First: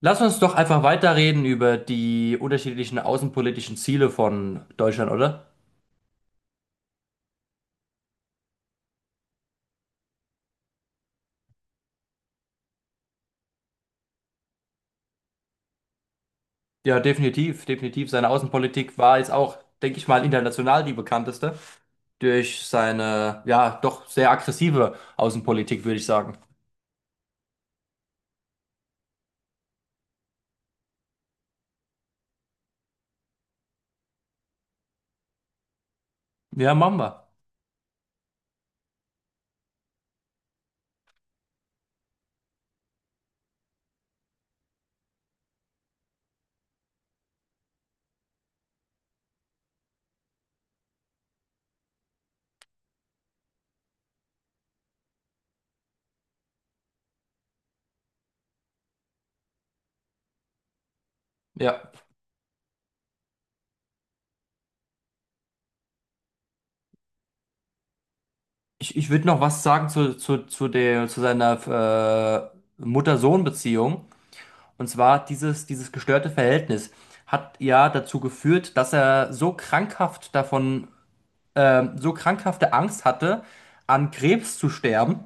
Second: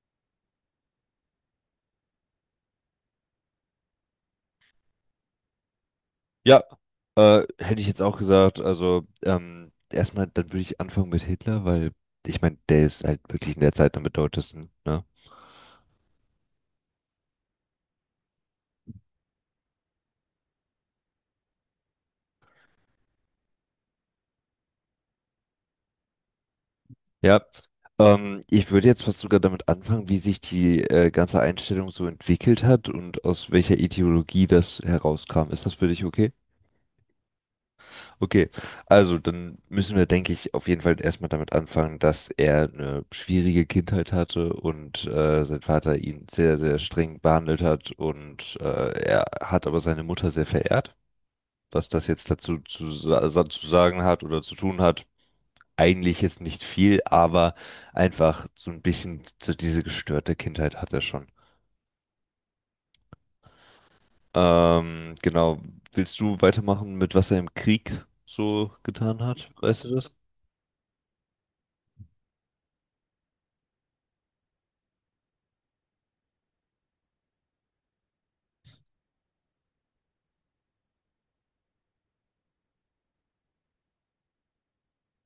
Lass uns doch einfach weiterreden über die unterschiedlichen außenpolitischen Ziele von Deutschland, oder? Ja, hätte ich jetzt auch gesagt. Also, erstmal, dann würde ich anfangen mit Hitler, weil ich meine, der ist halt wirklich in der Zeit am bedeutendsten, ne? Ja, definitiv, definitiv. Seine Außenpolitik war jetzt auch, denke ich mal, international die bekannteste durch seine, ja, doch sehr aggressive Außenpolitik, würde ich sagen. Ja. Ich würde jetzt fast sogar damit anfangen, wie sich die ganze Einstellung so entwickelt hat und aus welcher Ideologie das herauskam. Ist das für dich okay? Ja, machen wir. Okay, also dann müssen wir, denke ich, auf jeden Fall erstmal damit anfangen, dass er eine schwierige Kindheit hatte und sein Vater ihn sehr, sehr streng behandelt hat und er hat aber seine Mutter sehr verehrt. Was das jetzt dazu zu sagen hat oder zu tun hat, eigentlich jetzt nicht viel, aber einfach so ein bisschen so diese gestörte Kindheit hat er schon. Ja. Genau, willst du weitermachen mit was er im Krieg so Ich getan würde noch hat? was Weißt sagen du das? zu seiner Mutter-Sohn-Beziehung. Und zwar dieses gestörte Verhältnis hat ja dazu geführt, dass er so krankhaft davon so krankhafte Angst hatte, an Krebs zu sterben,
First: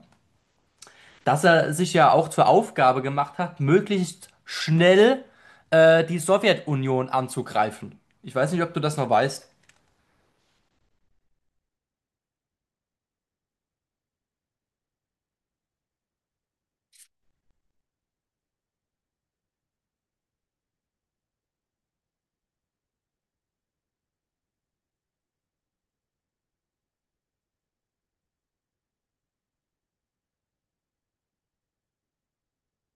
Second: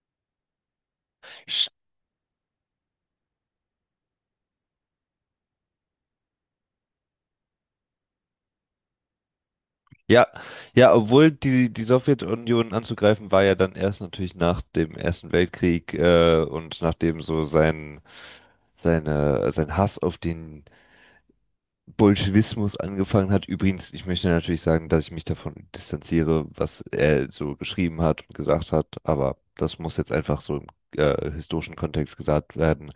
dass er sich ja auch zur Aufgabe gemacht hat, möglichst schnell die Sowjetunion anzugreifen. Ich weiß nicht, ob du das noch weißt. Ja, ja, obwohl die Sowjetunion anzugreifen war ja dann erst natürlich nach dem Ersten Weltkrieg und nachdem so sein, sein Hass auf den Bolschewismus angefangen hat. Übrigens, ich möchte natürlich sagen, dass ich mich davon distanziere, was er so geschrieben hat und gesagt hat, aber das muss jetzt einfach so im historischen Kontext gesagt werden.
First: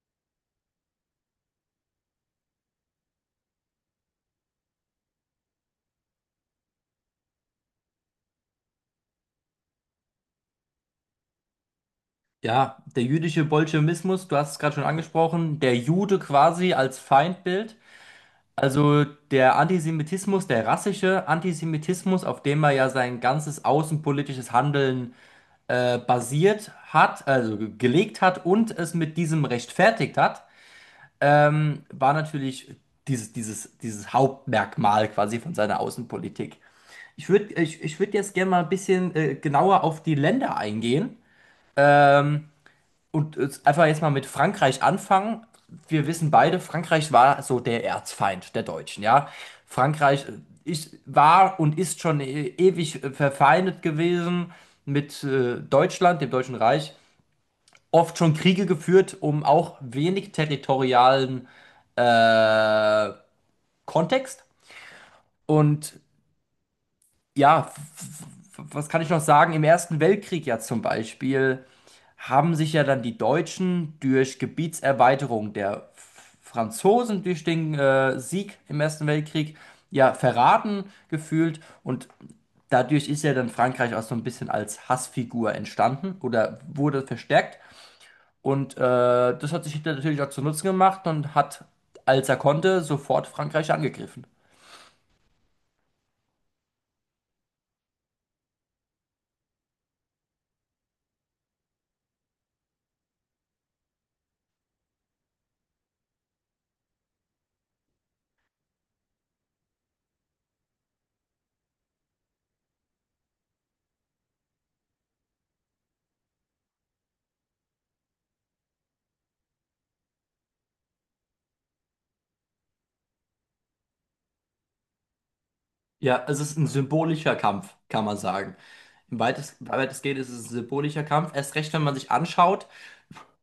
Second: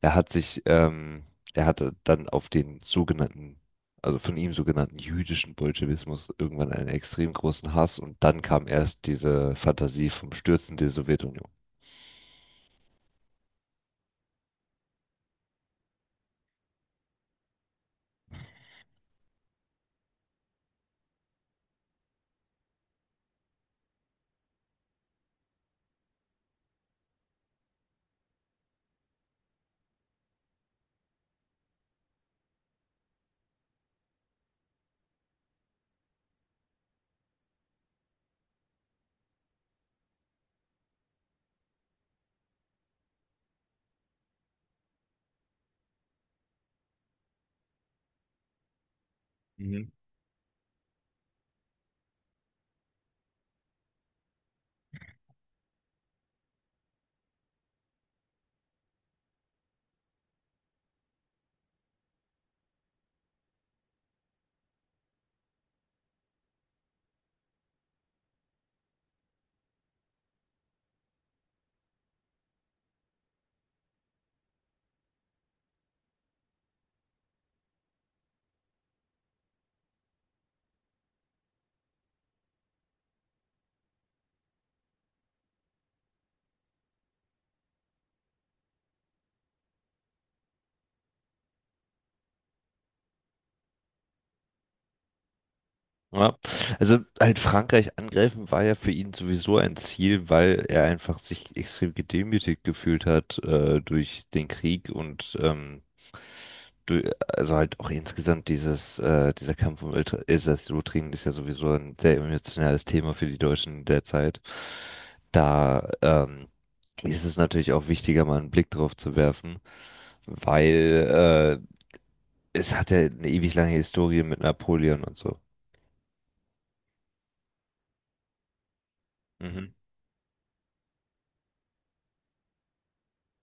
Er hat sich, ähm, Er hatte dann auf den sogenannten, also von ihm sogenannten jüdischen Bolschewismus irgendwann einen extrem großen Hass und dann kam erst diese Fantasie vom Stürzen der Sowjetunion. Ja, der jüdische Bolschewismus, du hast es gerade schon angesprochen, der Jude quasi als Feindbild. Also der Antisemitismus, der rassische Antisemitismus, auf dem er ja sein ganzes außenpolitisches Handeln basiert hat, also gelegt hat und es mit diesem rechtfertigt hat, war natürlich dieses Hauptmerkmal quasi von seiner Außenpolitik. Ich würd jetzt gerne mal ein bisschen genauer auf die Länder eingehen und einfach jetzt mal mit Frankreich anfangen. Wir wissen beide, Frankreich war so der Erzfeind der Deutschen, ja. Mhm. Frankreich war und ist schon ewig verfeindet gewesen mit Deutschland, dem Deutschen Reich. Oft schon Kriege geführt, um auch wenig territorialen Kontext. Und ja, was kann ich noch sagen? Im Ersten Weltkrieg ja zum Beispiel haben sich ja dann die Deutschen durch Gebietserweiterung der Franzosen durch den Sieg im Ersten Weltkrieg ja verraten gefühlt und dadurch ist ja dann Frankreich auch so ein bisschen als Hassfigur entstanden oder wurde verstärkt und das hat sich Hitler natürlich auch zu Nutzen gemacht und hat, als er konnte, sofort Frankreich angegriffen. Ja. Also halt Frankreich angreifen war ja für ihn sowieso ein Ziel, weil er einfach sich extrem gedemütigt gefühlt hat durch den Krieg und du, also halt auch insgesamt dieser Kampf um Elsass-Lothringen ist ja sowieso ein sehr emotionales Thema für die Deutschen derzeit. Da ist es natürlich auch wichtiger, mal einen Blick drauf zu werfen, weil es hat ja eine ewig lange Historie mit Napoleon und so. Ja, es ist ein symbolischer Kampf, kann man sagen. Mhm. Weitestgehend ist es ein symbolischer Kampf. Erst recht, wenn man sich anschaut,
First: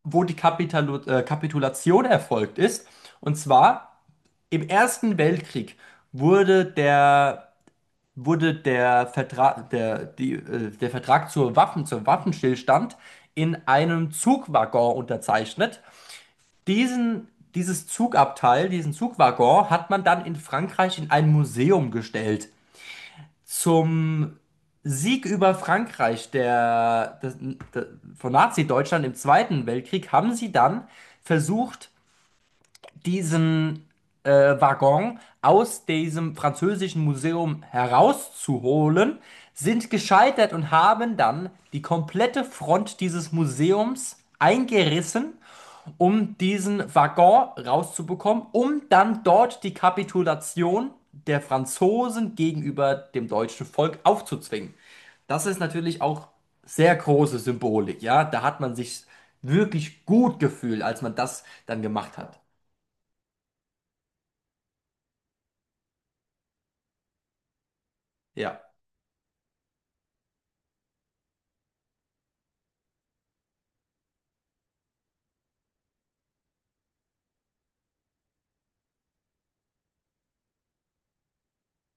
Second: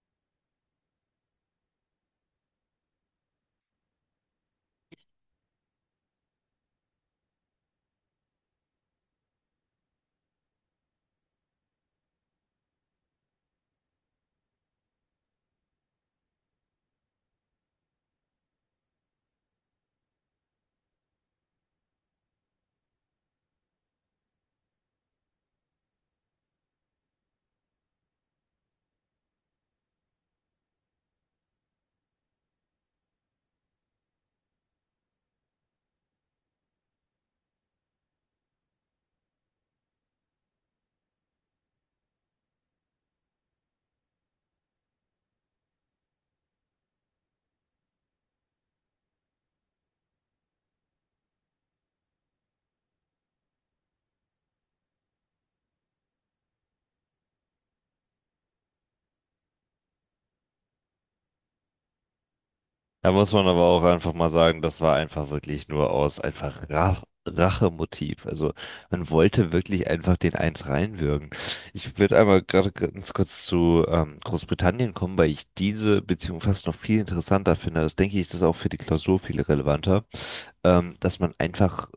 wo die Kapitalu Kapitulation erfolgt ist. Und zwar im Ersten Weltkrieg wurde der, wurde der der Vertrag zur zum Waffenstillstand in einem Zugwaggon unterzeichnet. Diesen, Dieses diesen Zugwaggon hat man dann in Frankreich in ein Museum gestellt. Zum Sieg über Frankreich der, des- de- von Nazi-Deutschland im Zweiten Weltkrieg haben sie dann versucht, diesen Waggon aus diesem französischen Museum herauszuholen, sind gescheitert und haben dann die komplette Front dieses Museums eingerissen, um diesen Waggon rauszubekommen, um dann dort die Kapitulation der Franzosen gegenüber dem deutschen Volk aufzuzwingen. Das ist natürlich auch sehr große Symbolik, ja. Da hat man sich wirklich gut gefühlt, als man das dann gemacht hat. Da muss man aber auch einfach mal sagen, das war einfach wirklich nur aus einfach Rachemotiv. Also Ja. man wollte wirklich einfach den Eins reinwürgen. Ich würde einmal gerade ganz kurz zu Großbritannien kommen, weil ich diese Beziehung fast noch viel interessanter finde. Das denke ich, ist das auch für die Klausur viel relevanter, dass man einfach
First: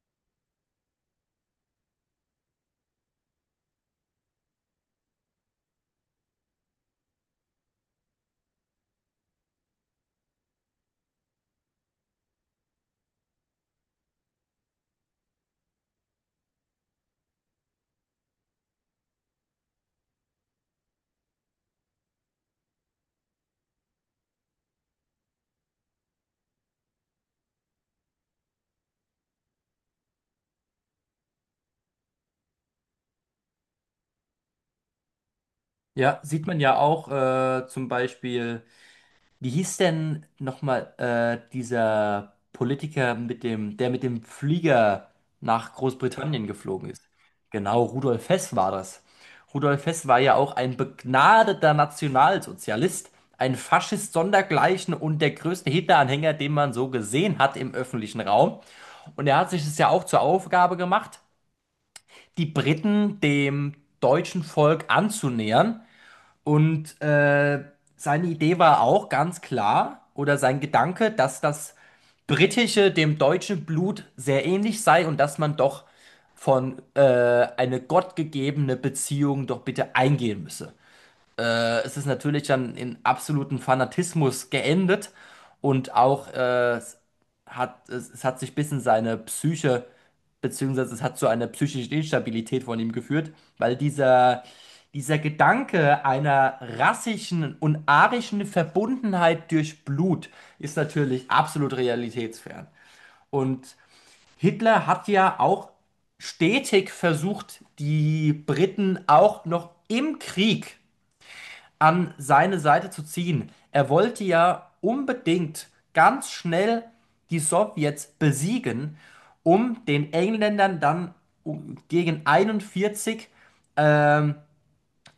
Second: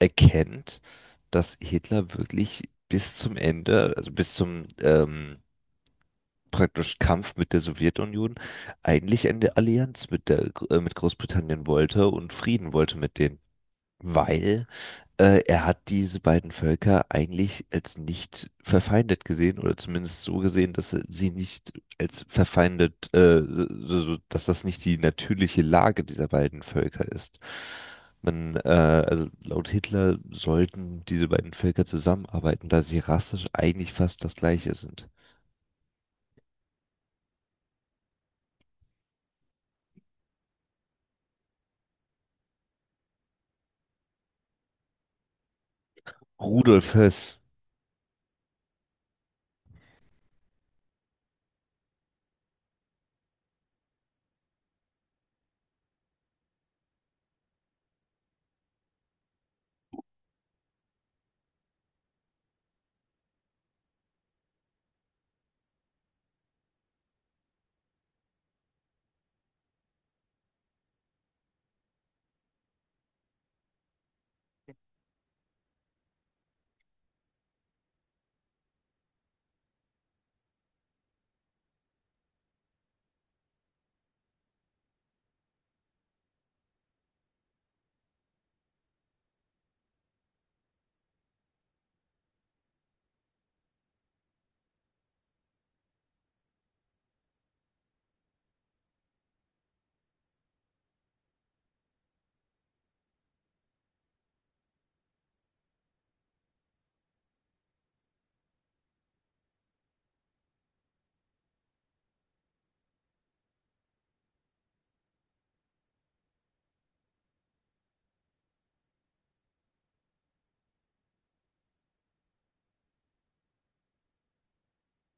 erkennt, dass Hitler wirklich bis zum Ende, also bis zum praktisch Kampf mit der Sowjetunion eigentlich eine Allianz mit Großbritannien wollte und Frieden wollte mit denen. Weil er hat diese beiden Völker eigentlich als nicht verfeindet gesehen oder zumindest so gesehen, dass er sie nicht als verfeindet, dass das nicht die natürliche Lage dieser beiden Völker ist. Also laut Hitler sollten diese beiden Völker zusammenarbeiten, da sie rassisch eigentlich fast das gleiche sind. Ja, sieht man ja auch zum Beispiel. Wie hieß denn nochmal dieser Politiker mit der mit dem Flieger nach Großbritannien geflogen Rudolf ist? Höss, Genau, Rudolf Hess war das. Rudolf Hess war ja auch ein begnadeter Nationalsozialist, ein Faschist sondergleichen und der größte Hitler-Anhänger, den man so gesehen hat im öffentlichen Raum. Und er hat sich es ja auch zur Aufgabe gemacht, die Briten dem deutschen Volk anzunähern und seine Idee war auch ganz klar, oder sein Gedanke, dass das britische dem deutschen Blut sehr ähnlich sei und dass man doch von eine gottgegebene Beziehung doch bitte eingehen müsse. Es ist natürlich dann in absoluten Fanatismus geendet und auch es hat sich ein bisschen seine Psyche, beziehungsweise es hat zu einer psychischen Instabilität von ihm geführt, weil dieser Gedanke einer rassischen und arischen Verbundenheit durch Blut ist natürlich absolut realitätsfern. Und Hitler hat ja auch stetig versucht, die Briten auch noch im Krieg an seine Seite zu ziehen. Er wollte ja unbedingt ganz schnell die Sowjets besiegen, um den Engländern dann gegen 41 ähm,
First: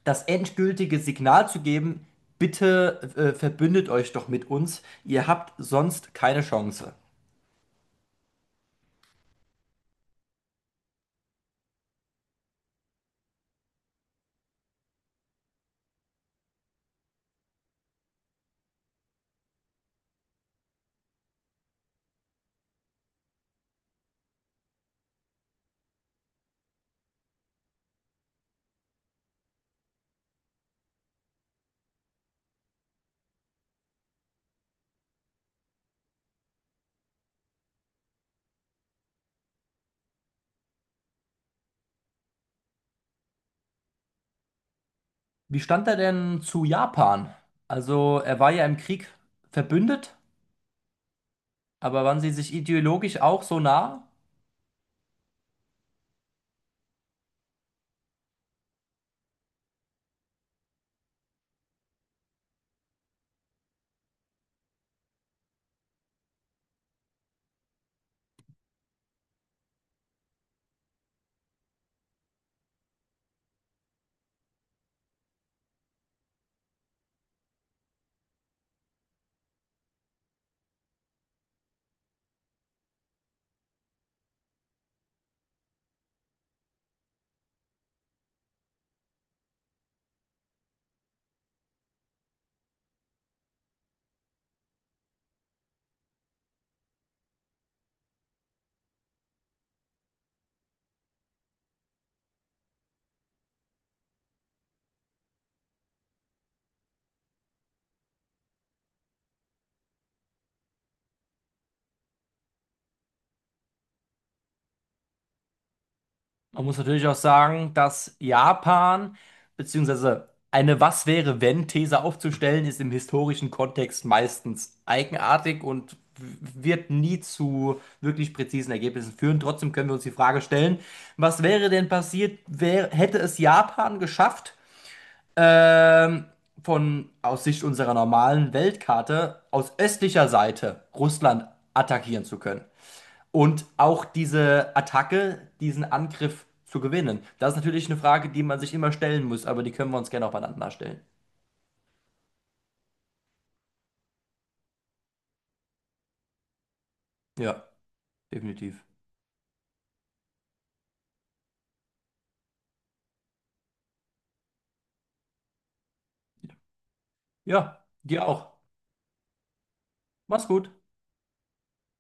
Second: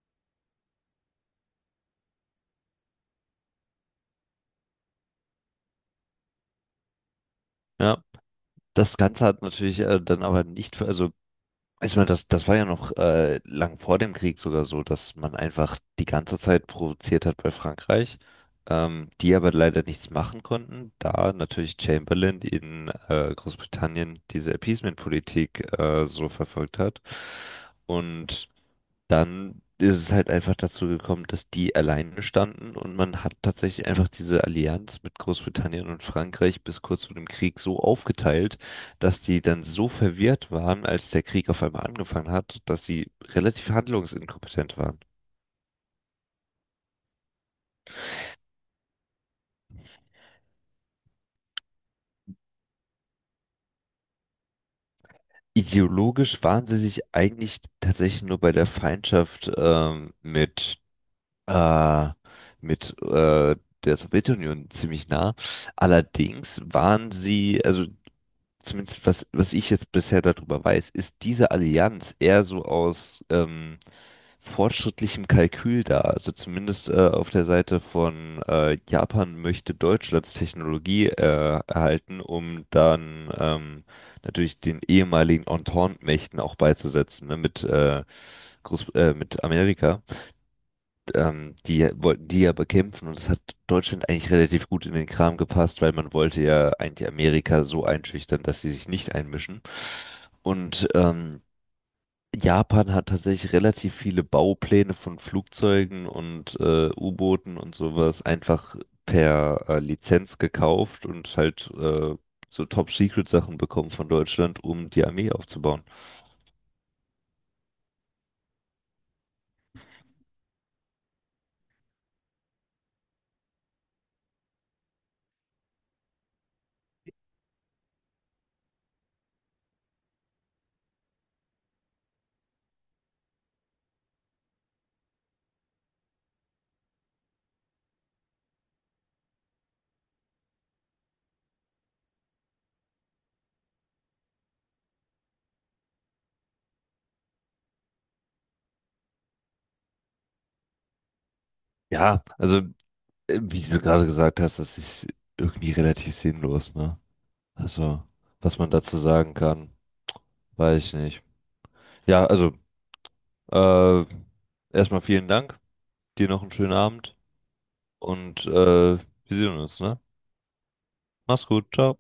das endgültige Signal zu geben, bitte verbündet euch doch mit uns, ihr habt sonst keine Chance. ja. Das Ganze hat natürlich dann aber nicht, also ich meine, das war ja noch lang vor dem Krieg sogar so, dass man einfach die ganze Zeit provoziert hat bei Frankreich, die aber leider nichts machen konnten, da natürlich Chamberlain in Großbritannien diese Appeasement-Politik so verfolgt hat. Und dann ist es halt einfach dazu gekommen, dass die alleine standen und man hat tatsächlich einfach diese Allianz mit Großbritannien und Frankreich bis kurz vor dem Krieg so aufgeteilt, dass die dann so verwirrt waren, als der Krieg auf einmal angefangen hat, dass sie relativ handlungsinkompetent waren. Wie stand er denn zu Japan? Also er war ja im Krieg verbündet, aber waren sie sich ideologisch auch so nah? Ideologisch waren sie sich eigentlich tatsächlich nur bei der Feindschaft äh, mit der Sowjetunion ziemlich nah. Allerdings waren sie, also zumindest was, was ich jetzt bisher darüber weiß, ist diese Allianz eher so aus fortschrittlichem Kalkül da. Also zumindest auf der Seite von Japan möchte Deutschlands Technologie erhalten, um dann natürlich den ehemaligen Entente-Mächten auch beizusetzen, ne, mit Amerika die wollten die ja bekämpfen und es hat Deutschland eigentlich relativ gut in den Kram gepasst, weil man wollte ja eigentlich Amerika so einschüchtern, dass sie sich nicht einmischen. Und Japan hat tatsächlich relativ viele Baupläne von Flugzeugen und U-Booten und sowas einfach per Lizenz gekauft und halt so Top-Secret-Sachen bekommen von Deutschland, um die Armee aufzubauen. Man muss natürlich auch sagen, dass Japan, beziehungsweise eine Was wäre, wenn These aufzustellen ist im historischen Kontext meistens eigenartig und wird nie zu wirklich präzisen Ergebnissen führen Trotzdem können wir uns die Frage stellen, was wäre denn passiert, hätte es Japan geschafft, ähm, von aus Sicht unserer normalen Weltkarte aus östlicher Seite Russland attackieren zu können. Und auch diese Attacke, diesen Angriff zu gewinnen. Das ist natürlich eine Frage, die man sich immer stellen muss, aber die können wir uns gerne auch beieinander stellen. Ja, also wie du gerade gesagt hast, das ist irgendwie relativ sinnlos, ne? Ja, Also, was man definitiv. dazu sagen kann, weiß ich nicht. Ja, also, äh, erstmal vielen Dank, dir noch einen schönen Abend Ja, dir und auch. wir sehen uns, ne? Mach's gut. Mach's gut, ciao.